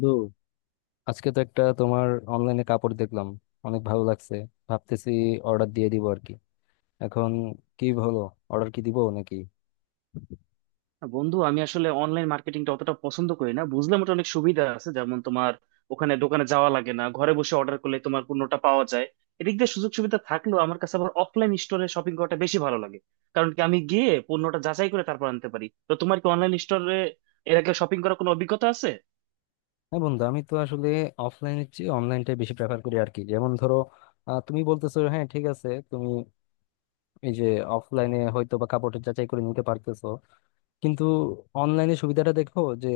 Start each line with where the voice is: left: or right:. left: বন্ধু আজকে তো একটা তোমার অনলাইনে কাপড় দেখলাম, অনেক ভালো লাগছে, ভাবতেছি অর্ডার দিয়ে দিব আর কি। এখন কি হলো, অর্ডার কি দিব নাকি?
right: না বন্ধু আমি আসলে অনলাইন মার্কেটিংটা অতটা পছন্দ করি না, বুঝলাম ওটা অনেক সুবিধা আছে। যেমন তোমার ওখানে দোকানে যাওয়া লাগে না, ঘরে বসে অর্ডার করলে তোমার পণ্যটা পাওয়া যায়। এদিক দিয়ে সুযোগ সুবিধা থাকলেও আমার কাছে আবার অফলাইন স্টোরে শপিং করাটা বেশি ভালো লাগে। কারণ কি, আমি গিয়ে পণ্যটা যাচাই করে তারপর আনতে পারি। তো তোমার কি অনলাইন স্টোরে এর আগে শপিং করার কোনো অভিজ্ঞতা আছে?
left: হ্যাঁ বন্ধু, আমি তো আসলে অফলাইনের চেয়ে অনলাইনটা বেশি প্রেফার করি আর কি। যেমন ধরো, তুমি বলতেছো, হ্যাঁ ঠিক আছে, তুমি এই যে অফলাইনে হয়তো বা কাপড় যাচাই করে নিতে পারতেছো, কিন্তু অনলাইনে সুবিধাটা দেখো যে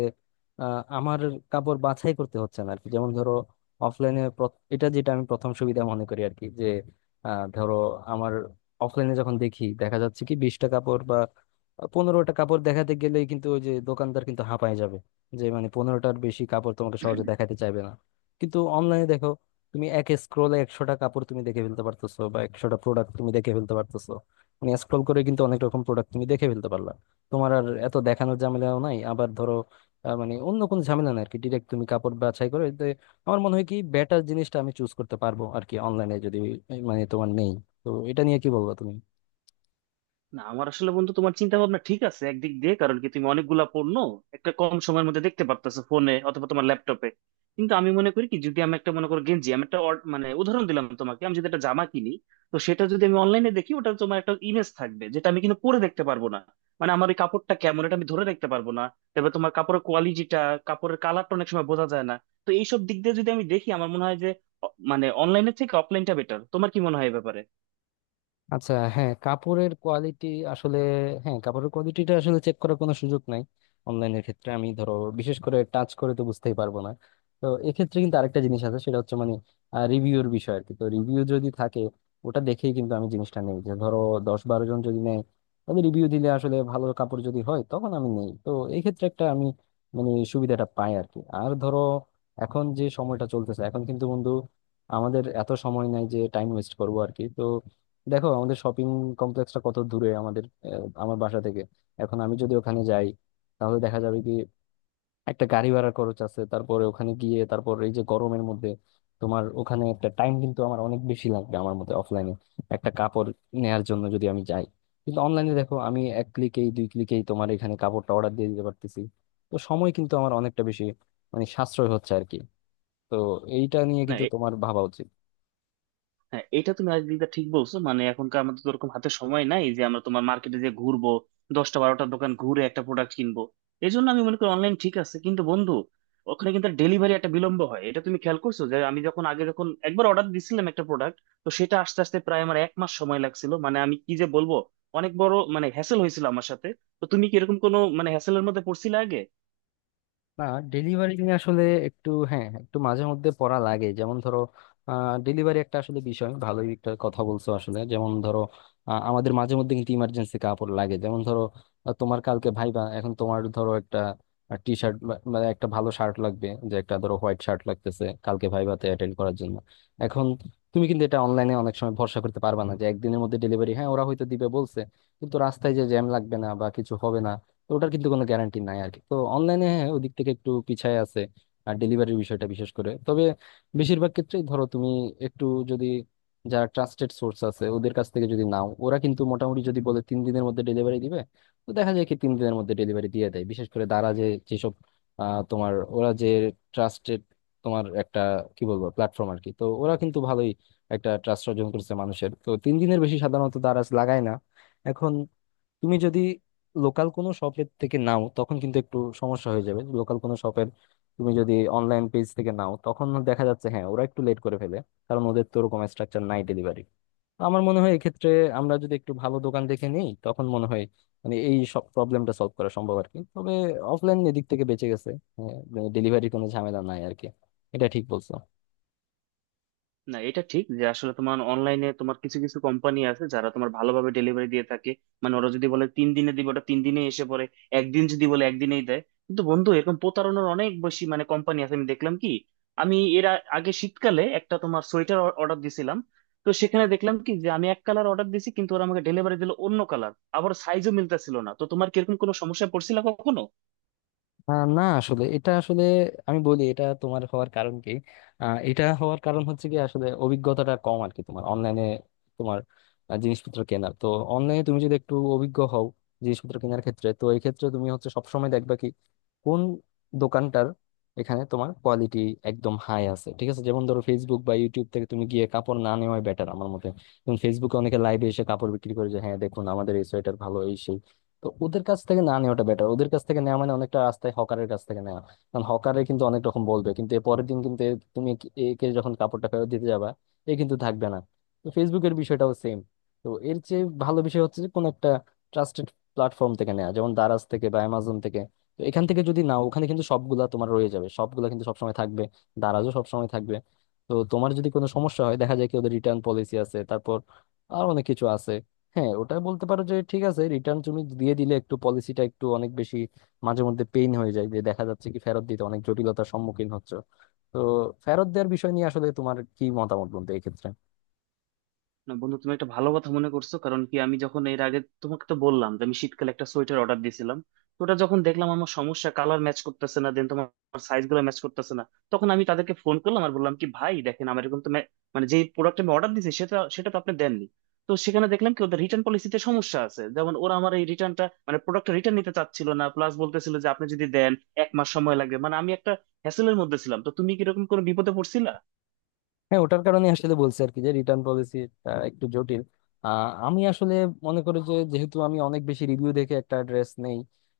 left: আমার কাপড় বাছাই করতে হচ্ছে না আর কি। যেমন ধরো অফলাইনে, এটা যেটা আমি প্রথম সুবিধা মনে করি আর কি, যে ধরো আমার অফলাইনে যখন দেখি, দেখা যাচ্ছে কি 20টা কাপড় বা 15টা কাপড় দেখাতে গেলেই কিন্তু ওই যে দোকানদার কিন্তু হাঁপায় যাবে, যে মানে 15টার বেশি কাপড় তোমাকে সহজে দেখাতে চাইবে না। কিন্তু অনলাইনে দেখো, তুমি এক স্ক্রোলে 100টা কাপড় তুমি দেখে ফেলতে পারতেছো বা 100টা প্রোডাক্ট তুমি দেখে ফেলতে পারতেছো, মানে স্ক্রল করে কিন্তু অনেক রকম প্রোডাক্ট তুমি দেখে ফেলতে পারলা। তোমার আর এত দেখানোর ঝামেলাও নাই। আবার ধরো মানে অন্য কোনো ঝামেলা নাই আর কি, ডিরেক্ট তুমি কাপড় বাছাই করে, তো আমার মনে হয় কি বেটার জিনিসটা আমি চুজ করতে পারবো আর কি অনলাইনে, যদি মানে তোমার নেই। তো এটা নিয়ে কি বলবো তুমি?
right: না আমার আসলে, বন্ধু, তোমার চিন্তা ভাবনা ঠিক আছে একদিক দিয়ে। কারণ কি তুমি অনেকগুলা পণ্য একটা কম সময়ের মধ্যে দেখতে পারতেছো ফোনে অথবা তোমার ল্যাপটপে। কিন্তু আমি মনে করি কি, যদি আমি একটা, মনে করো গেঞ্জি, আমি একটা মানে উদাহরণ দিলাম তোমাকে, আমি যদি একটা জামা কিনি, তো সেটা যদি আমি অনলাইনে দেখি, ওটা তোমার একটা ইমেজ থাকবে, যেটা আমি কিন্তু পরে দেখতে পারবো না। মানে আমার ওই কাপড়টা কেমন এটা আমি ধরে দেখতে পারবো না। তারপর তোমার কাপড়ের কোয়ালিটিটা, কাপড়ের কালারটা অনেক সময় বোঝা যায় না। তো এইসব দিক দিয়ে যদি আমি দেখি, আমার মনে হয় যে মানে অনলাইনের থেকে অফলাইনটা বেটার। তোমার কি মনে হয় এ ব্যাপারে?
left: আচ্ছা হ্যাঁ, কাপড়ের কোয়ালিটি আসলে, হ্যাঁ কাপড়ের কোয়ালিটিটা আসলে চেক করার কোনো সুযোগ নাই অনলাইনের ক্ষেত্রে। আমি ধরো বিশেষ করে টাচ করে তো বুঝতেই পারবো না। তো এক্ষেত্রে কিন্তু আরেকটা জিনিস আছে, সেটা হচ্ছে মানে রিভিউর বিষয় আর কি। তো রিভিউ যদি থাকে, ওটা দেখেই কিন্তু আমি জিনিসটা নেই। যে ধরো 10-12 জন যদি নেয়, তাহলে রিভিউ দিলে আসলে ভালো কাপড় যদি হয় তখন আমি নেই তো। এই ক্ষেত্রে একটা আমি মানে সুবিধাটা পাই আর কি। আর ধরো এখন যে সময়টা চলতেছে, এখন কিন্তু বন্ধু আমাদের এত সময় নাই যে টাইম ওয়েস্ট করবো আর কি। তো দেখো আমাদের শপিং কমপ্লেক্সটা কত দূরে আমাদের, আমার বাসা থেকে। এখন আমি যদি ওখানে যাই, তাহলে দেখা যাবে কি একটা গাড়ি ভাড়া খরচ আছে, তারপরে ওখানে গিয়ে তারপর এই যে গরমের মধ্যে তোমার ওখানে একটা টাইম কিন্তু আমার অনেক বেশি লাগবে আমার মতে অফলাইনে একটা কাপড় নেয়ার জন্য যদি আমি যাই। কিন্তু অনলাইনে দেখো আমি এক ক্লিকেই দুই ক্লিকেই তোমার এখানে কাপড়টা অর্ডার দিয়ে দিতে পারতেছি। তো সময় কিন্তু আমার অনেকটা বেশি মানে সাশ্রয় হচ্ছে আর কি। তো এইটা নিয়ে
right: না
left: কিন্তু তোমার ভাবা উচিত।
right: হ্যাঁ, এটা তুমি আজ দিকটা ঠিক বলছো। মানে এখনকার আমাদের তো ওরকম হাতে সময় নাই যে আমরা তোমার মার্কেটে যে ঘুরবো, দশটা বারোটা দোকান ঘুরে একটা প্রোডাক্ট কিনবো। এই জন্য আমি মনে করি অনলাইন ঠিক আছে। কিন্তু বন্ধু, ওখানে কিন্তু ডেলিভারি একটা বিলম্ব হয়, এটা তুমি খেয়াল করছো। যে আমি যখন আগে যখন একবার অর্ডার দিছিলাম একটা প্রোডাক্ট, তো সেটা আস্তে আস্তে প্রায় আমার এক মাস সময় লাগছিল। মানে আমি কি যে বলবো, অনেক বড় মানে হ্যাসেল হয়েছিল আমার সাথে। তো তুমি কি এরকম কোনো মানে হ্যাসেলের মধ্যে পড়ছিলে আগে?
left: না, ডেলিভারি নিয়ে আসলে একটু হ্যাঁ একটু মাঝে মধ্যে পড়া লাগে। যেমন ধরো ডেলিভারি একটা আসলে বিষয় ভালোই একটা কথা বলছো আসলে। যেমন ধরো আমাদের মাঝে মধ্যে কিন্তু ইমার্জেন্সি কাপড় লাগে। যেমন ধরো তোমার কালকে ভাইবা, এখন তোমার ধরো একটা টি শার্ট, মানে একটা ভালো শার্ট লাগবে, যে একটা ধরো হোয়াইট শার্ট লাগতেছে কালকে ভাইভাতে অ্যাটেন্ড করার জন্য। এখন তুমি কিন্তু এটা অনলাইনে অনেক সময় ভরসা করতে পারবে না যে 1 দিনের মধ্যে ডেলিভারি, হ্যাঁ ওরা হয়তো দিবে বলছে, কিন্তু রাস্তায় যে জ্যাম লাগবে না বা কিছু হবে না, তো ওটার কিন্তু কোনো গ্যারান্টি নাই আর কি। তো অনলাইনে হ্যাঁ ওদিক থেকে একটু পিছায় আছে আর ডেলিভারির বিষয়টা বিশেষ করে। তবে বেশিরভাগ ক্ষেত্রেই ধরো তুমি একটু যদি, যারা ট্রাস্টেড সোর্স আছে ওদের কাছ থেকে যদি নাও, ওরা কিন্তু মোটামুটি যদি বলে 3 দিনের মধ্যে ডেলিভারি দিবে, তো দেখা যায় কি 3 দিনের মধ্যে ডেলিভারি দিয়ে দেয়। বিশেষ করে দ্বারা, যে যেসব তোমার ওরা যে ট্রাস্টেড তোমার একটা কি বলবো প্ল্যাটফর্ম আর কি, তো ওরা কিন্তু ভালোই একটা ট্রাস্ট অর্জন করছে মানুষের, তো 3 দিনের বেশি সাধারণত দ্বারা লাগায় না। এখন তুমি যদি লোকাল কোনো শপের থেকে নাও তখন কিন্তু একটু সমস্যা হয়ে যাবে। লোকাল কোনো শপের, তুমি যদি অনলাইন পেজ থেকে নাও, তখন দেখা যাচ্ছে হ্যাঁ ওরা একটু লেট করে ফেলে, কারণ ওদের তো ওরকম স্ট্রাকচার নাই ডেলিভারি। আমার মনে হয় এক্ষেত্রে আমরা যদি একটু ভালো দোকান দেখে নিই, তখন মনে হয় মানে এই সব প্রবলেমটা সলভ করা সম্ভব আর কি। তবে অফলাইন এদিক থেকে বেঁচে গেছে, ডেলিভারি কোনো ঝামেলা নাই আর কি, এটা ঠিক বলছো।
right: না এটা ঠিক যে আসলে তোমার অনলাইনে তোমার কিছু কিছু কোম্পানি আছে যারা তোমার ভালোভাবে ডেলিভারি দিয়ে থাকে। মানে ওরা যদি বলে তিন দিনে দিবে, ওটা তিন দিনে এসে পড়ে। একদিন যদি বলে একদিনেই দেয়। কিন্তু বন্ধু, এরকম প্রতারণার অনেক বেশি মানে কোম্পানি আছে। আমি দেখলাম কি, আমি এর আগে শীতকালে একটা তোমার সোয়েটার অর্ডার দিছিলাম, তো সেখানে দেখলাম কি যে আমি এক কালার অর্ডার দিছি কিন্তু ওরা আমাকে ডেলিভারি দিল অন্য কালার। আবার সাইজও মিলতেছিল না। তো তোমার কিরকম কোনো সমস্যায় পড়ছিল কখনো?
left: না আসলে এটা আসলে আমি বলি, এটা তোমার হওয়ার কারণ কি, এটা হওয়ার কারণ হচ্ছে কি আসলে অভিজ্ঞতাটা কম আর কি তোমার অনলাইনে তোমার জিনিসপত্র কেনার। তো অনলাইনে তুমি যদি একটু অভিজ্ঞ হও জিনিসপত্র কেনার ক্ষেত্রে, তো এই ক্ষেত্রে তুমি হচ্ছে সবসময় দেখবা কি কোন দোকানটার এখানে তোমার কোয়ালিটি একদম হাই আছে, ঠিক আছে? যেমন ধরো ফেসবুক বা ইউটিউব থেকে তুমি গিয়ে কাপড় না নেওয়াই বেটার আমার মতে। যেমন ফেসবুকে অনেকে লাইভে এসে কাপড় বিক্রি করে, যে হ্যাঁ দেখুন আমাদের এই সোয়েটার ভালো এই সেই, তো ওদের কাছ থেকে না নেওয়াটা বেটার। ওদের কাছ থেকে নেওয়া মানে অনেকটা রাস্তায় হকারের কাছ থেকে নেওয়া। কারণ হকারে কিন্তু অনেক রকম বলবে, কিন্তু এর পরের দিন কিন্তু তুমি একে একে যখন কাপড়টা ফেরত দিতে যাবা, এ কিন্তু থাকবে না। তো ফেসবুকের বিষয়টাও সেম। তো এর চেয়ে ভালো বিষয় হচ্ছে যে কোনো একটা ট্রাস্টেড প্ল্যাটফর্ম থেকে নেওয়া, যেমন দারাজ থেকে বা অ্যামাজন থেকে। তো এখান থেকে যদি নাও, ওখানে কিন্তু সবগুলা তোমার রয়ে যাবে, সবগুলা কিন্তু সবসময় থাকবে, দারাজও সবসময় থাকবে। তো তোমার যদি কোনো সমস্যা হয়, দেখা যায় কি ওদের রিটার্ন পলিসি আছে, তারপর আর অনেক কিছু আছে। হ্যাঁ ওটা বলতে পারো যে ঠিক আছে, রিটার্ন তুমি দিয়ে দিলে একটু পলিসিটা একটু অনেক বেশি মাঝে মধ্যে পেইন হয়ে যায়, যে দেখা যাচ্ছে কি ফেরত দিতে অনেক জটিলতার সম্মুখীন হচ্ছে। তো ফেরত দেওয়ার বিষয় নিয়ে আসলে তোমার কি মতামত বলতে এই ক্ষেত্রে?
right: না বন্ধু, তুমি একটা ভালো কথা মনে করছো। কারণ কি, আমি যখন এর আগে তোমাকে তো বললাম যে আমি শীতকালে একটা সোয়েটার অর্ডার দিয়েছিলাম, তো ওটা যখন দেখলাম, আমার সমস্যা কালার ম্যাচ করতেছে না, দেন তোমার সাইজ গুলো ম্যাচ করতেছে না। তখন আমি তাদেরকে ফোন করলাম আর বললাম কি, ভাই দেখেন, আমার এরকম তো মানে যে প্রোডাক্ট আমি অর্ডার দিয়েছি সেটা সেটা তো আপনি দেননি। তো সেখানে দেখলাম কি ওদের রিটার্ন পলিসিতে সমস্যা আছে। যেমন ওরা আমার এই রিটার্নটা মানে প্রোডাক্টটা রিটার্ন নিতে চাচ্ছিল না, প্লাস বলতেছিল যে আপনি যদি দেন এক মাস সময় লাগবে। মানে আমি একটা হ্যাসেলের মধ্যে ছিলাম। তো তুমি কি এরকম কোনো বিপদে পড়ছিলা?
left: হ্যাঁ ওটার কারণে আসলে বলছি আর কি যে রিটার্ন পলিসিটা একটু জটিল। আহ, আমি আসলে মনে করি যে যেহেতু আমি অনেক বেশি রিভিউ দেখে একটা ড্রেস নেই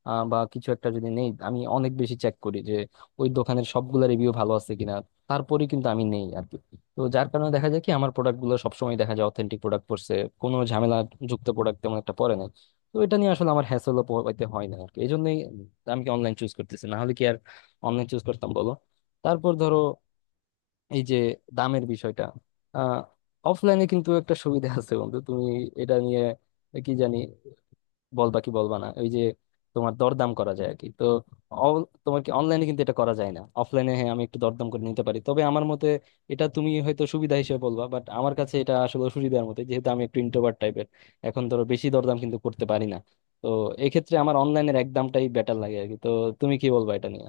left: বা কিছু একটা যদি নেই, আমি অনেক বেশি চেক করি যে ওই দোকানের সবগুলা রিভিউ ভালো আছে কিনা, তারপরে কিন্তু আমি নেই আর কি। তো যার কারণে দেখা যায় কি আমার প্রোডাক্ট গুলো সবসময় দেখা যায় অথেন্টিক প্রোডাক্ট পড়ছে, কোনো ঝামেলা যুক্ত প্রোডাক্ট তেমন একটা পড়ে না। তো এটা নিয়ে আসলে আমার হ্যাসেলও পোহাইতে হয় না আর কি। এই জন্যই আমি কি অনলাইন চুজ করতেছি, না হলে কি আর অনলাইন চুজ করতাম বলো। তারপর ধরো এই যে দামের বিষয়টা, আহ অফলাইনে কিন্তু একটা সুবিধা আছে বন্ধু। তুমি এটা নিয়ে কি জানি বলবা কি বলবা না, ওই যে তোমার দরদাম করা যায় আর কি। তো তোমার কি অনলাইনে কিন্তু এটা করা যায় না, অফলাইনে হ্যাঁ আমি একটু দরদাম করে নিতে পারি। তবে আমার মতে এটা তুমি হয়তো সুবিধা হিসেবে বলবা, বাট আমার কাছে এটা আসলে সুবিধার মতো, যেহেতু আমি একটু ইন্ট্রোভার্ট টাইপের। এখন ধরো বেশি দরদাম কিন্তু করতে পারি না, তো এক্ষেত্রে আমার অনলাইনের এক দামটাই বেটার লাগে আর কি। তো তুমি কি বলবা এটা নিয়ে?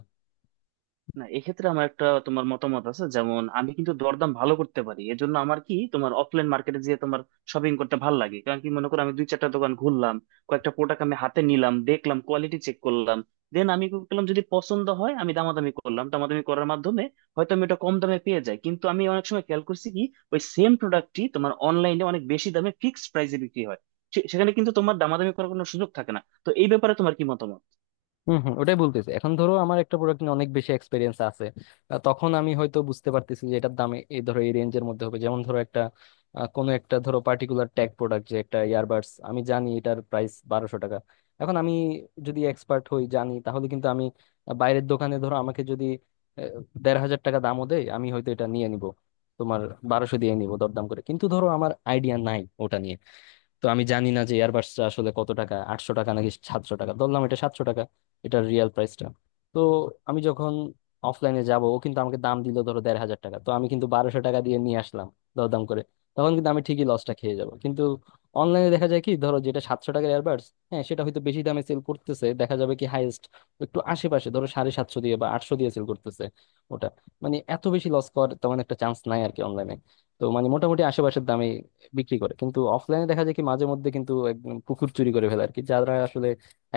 right: না এক্ষেত্রে আমার একটা তোমার মতামত আছে। যেমন আমি কিন্তু দরদাম ভালো করতে পারি, এজন্য আমার কি তোমার অফলাইন মার্কেটে যেয়ে তোমার শপিং করতে ভালো লাগে। কারণ কি, মনে করো আমি দুই চারটা দোকান ঘুরলাম, কয়েকটা প্রোডাক্ট আমি হাতে নিলাম, দেখলাম, কোয়ালিটি চেক করলাম, দেন আমি কি করলাম, যদি পছন্দ হয় আমি দামাদামি করলাম। দামাদামি করার মাধ্যমে হয়তো আমি ওটা কম দামে পেয়ে যাই। কিন্তু আমি অনেক সময় খেয়াল করছি কি, ওই সেম প্রোডাক্টটি তোমার অনলাইনে অনেক বেশি দামে ফিক্সড প্রাইসে বিক্রি হয়। সেখানে কিন্তু তোমার দামাদামি করার কোনো সুযোগ থাকে না। তো এই ব্যাপারে তোমার কি মতামত?
left: হম হম, ওটাই বলতেছি। এখন ধরো আমার একটা প্রোডাক্ট নিয়ে অনেক বেশি এক্সপিরিয়েন্স আছে, তখন আমি হয়তো বুঝতে পারতেছি যে এটার দামে এই ধরো এই রেঞ্জের মধ্যে হবে। যেমন ধরো একটা কোনো একটা ধরো পার্টিকুলার ট্যাগ প্রোডাক্ট, যে একটা ইয়ারবাডস আমি জানি এটার প্রাইস 1,200 টাকা। এখন আমি যদি এক্সপার্ট হই, জানি, তাহলে কিন্তু আমি বাইরের দোকানে ধরো আমাকে যদি আহ, 1,500 টাকা দামও দেয়, আমি হয়তো এটা নিয়ে নিব তোমার 1,200 দিয়ে নিব দরদাম করে। কিন্তু ধরো আমার আইডিয়া নাই ওটা নিয়ে, তো আমি জানি না যে এয়ারবাসটা আসলে কত টাকা, 800 টাকা নাকি 700 টাকা, ধরলাম এটা 700 টাকা এটার রিয়েল প্রাইসটা। তো আমি যখন অফলাইনে যাব, ও কিন্তু আমাকে দাম দিল ধরো 1,500 টাকা, তো আমি কিন্তু 1,200 টাকা দিয়ে নিয়ে আসলাম দরদাম করে, তখন কিন্তু আমি ঠিকই লসটা খেয়ে যাব। কিন্তু অনলাইনে দেখা যায় কি ধরো যেটা 700 টাকার এয়ারবাডস, হ্যাঁ সেটা হয়তো বেশি দামে সেল করতেছে, দেখা যাবে কি হাইয়েস্ট একটু আশেপাশে ধরো 750 দিয়ে বা 800 দিয়ে সেল করতেছে ওটা, মানে এত বেশি লস করার তেমন একটা চান্স নাই আর কি অনলাইনে। তো মানে মোটামুটি আশেপাশের দামে বিক্রি করে। কিন্তু অফলাইনে দেখা যায় কি মাঝে মধ্যে কিন্তু একদম পুকুর চুরি করে ফেলে আর কি। যারা আসলে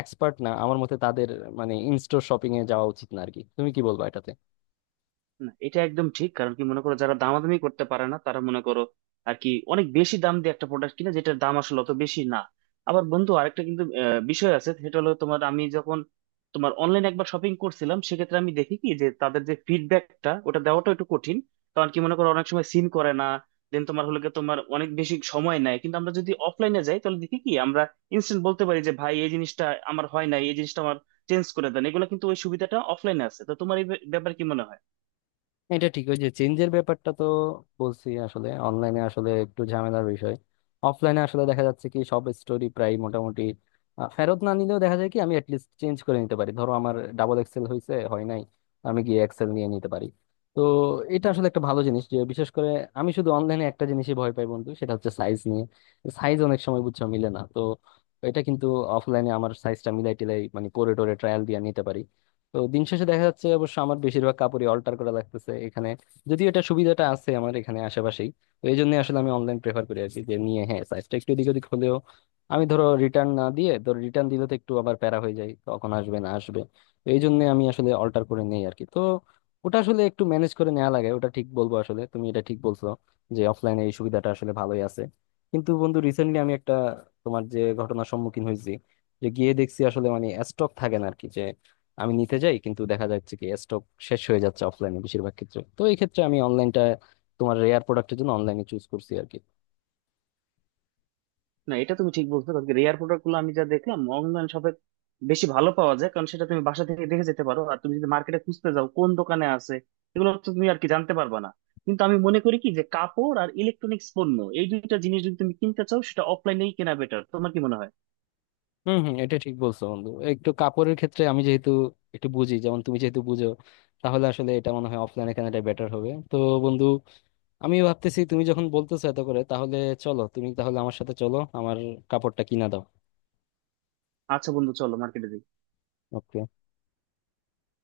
left: এক্সপার্ট না আমার মতে তাদের মানে ইনস্টোর শপিং এ যাওয়া উচিত না আর কি। তুমি কি বলবো এটাতে?
right: না এটা একদম ঠিক। কারণ কি, মনে করো যারা দামাদামি করতে পারে না তারা মনে করো আর কি, অনেক বেশি দাম দিয়ে একটা প্রোডাক্ট কিনে যেটার দাম আসলে অত বেশি না। আবার বন্ধু, আরেকটা কিন্তু বিষয় আছে, সেটা হলো তোমার আমি যখন তোমার অনলাইনে একবার শপিং করছিলাম, সেক্ষেত্রে আমি দেখি কি যে তাদের যে ফিডব্যাকটা ওটা দেওয়াটা একটু কঠিন। কারণ কি, মনে করো অনেক সময় সিন করে না, দেন তোমার হলে গিয়ে তোমার অনেক বেশি সময় নেয়। কিন্তু আমরা যদি অফলাইনে যাই, তাহলে দেখি কি আমরা ইনস্ট্যান্ট বলতে পারি যে ভাই এই জিনিসটা আমার হয় না, এই জিনিসটা আমার চেঞ্জ করে দেন। এগুলো কিন্তু ওই সুবিধাটা অফলাইনে আছে। তো তোমার এই ব্যাপারে কি মনে হয়?
left: এটা ঠিক, ওই যে চেঞ্জের ব্যাপারটা, তো বলছি আসলে অনলাইনে আসলে একটু ঝামেলার বিষয়। অফলাইনে আসলে দেখা যাচ্ছে কি সব স্টোরি প্রায় মোটামুটি ফেরত না নিলেও দেখা যায় কি আমি অ্যাটলিস্ট চেঞ্জ করে নিতে পারি। ধরো আমার ডাবল এক্সেল হয়েছে, হয় নাই, আমি গিয়ে এক্সেল নিয়ে নিতে পারি। তো এটা আসলে একটা ভালো জিনিস, যে বিশেষ করে আমি শুধু অনলাইনে একটা জিনিসই ভয় পাই বন্ধু, সেটা হচ্ছে সাইজ নিয়ে। সাইজ অনেক সময় বুঝছো মিলে না, তো এটা কিন্তু অফলাইনে আমার সাইজটা মিলাই টিলাই মানে করে টোরে ট্রায়াল দিয়ে নিতে পারি। তো দিন শেষে দেখা যাচ্ছে অবশ্য আমার বেশিরভাগ কাপড়ই অল্টার করা লাগতেছে এখানে, যদিও এটা সুবিধাটা আছে আমার এখানে আশেপাশেই। তো এই জন্য আসলে আমি অনলাইন প্রেফার করি আর কি, যে নিয়ে হ্যাঁ সাইজটা একটু এদিক ওদিক হলেও আমি ধরো রিটার্ন না দিয়ে, ধরো রিটার্ন দিলে তো একটু আবার প্যারা হয়ে যায় কখন আসবে না আসবে, তো এই জন্য আমি আসলে অল্টার করে নেই আর কি। তো ওটা আসলে একটু ম্যানেজ করে নেওয়া লাগে ওটা ঠিক বলবো। আসলে তুমি এটা ঠিক বলছো যে অফলাইনে এই সুবিধাটা আসলে ভালোই আছে। কিন্তু বন্ধু রিসেন্টলি আমি একটা তোমার যে ঘটনার সম্মুখীন হয়েছি, যে গিয়ে দেখছি আসলে মানে স্টক থাকে না আর কি। আমি নিতে যাই কিন্তু দেখা যাচ্ছে কি স্টক শেষ হয়ে যাচ্ছে অফলাইনে বেশিরভাগ ক্ষেত্রে, তো এই ক্ষেত্রে আমি অনলাইনটা তোমার রেয়ার প্রোডাক্টের জন্য অনলাইনে চুজ করছি আর কি।
right: না এটা তুমি ঠিক বলছো। কারণ রেয়ার প্রোডাক্ট গুলো আমি যা দেখলাম অনলাইন শপে বেশি ভালো পাওয়া যায়। কারণ সেটা তুমি বাসা থেকে দেখে যেতে পারো, আর তুমি যদি মার্কেটে খুঁজতে যাও কোন দোকানে আছে এগুলো তো তুমি আর কি জানতে পারবা না। কিন্তু আমি মনে করি কি, যে কাপড় আর ইলেকট্রনিক্স পণ্য, এই দুইটা জিনিস যদি তুমি কিনতে চাও সেটা অফলাইনেই কেনা বেটার। তোমার কি মনে হয়?
left: হম হম, এটা ঠিক বলছো বন্ধু। একটু কাপড়ের ক্ষেত্রে আমি যেহেতু একটু বুঝি, যেমন তুমি যেহেতু বুঝো, তাহলে আসলে এটা মনে হয় অফলাইনে কেনাটা বেটার হবে। তো বন্ধু আমি ভাবতেছি তুমি যখন বলতেছো এত করে, তাহলে চলো, তুমি তাহলে আমার সাথে চলো, আমার কাপড়টা কিনা দাও।
right: আচ্ছা বন্ধু, চলো মার্কেটে।
left: Okay.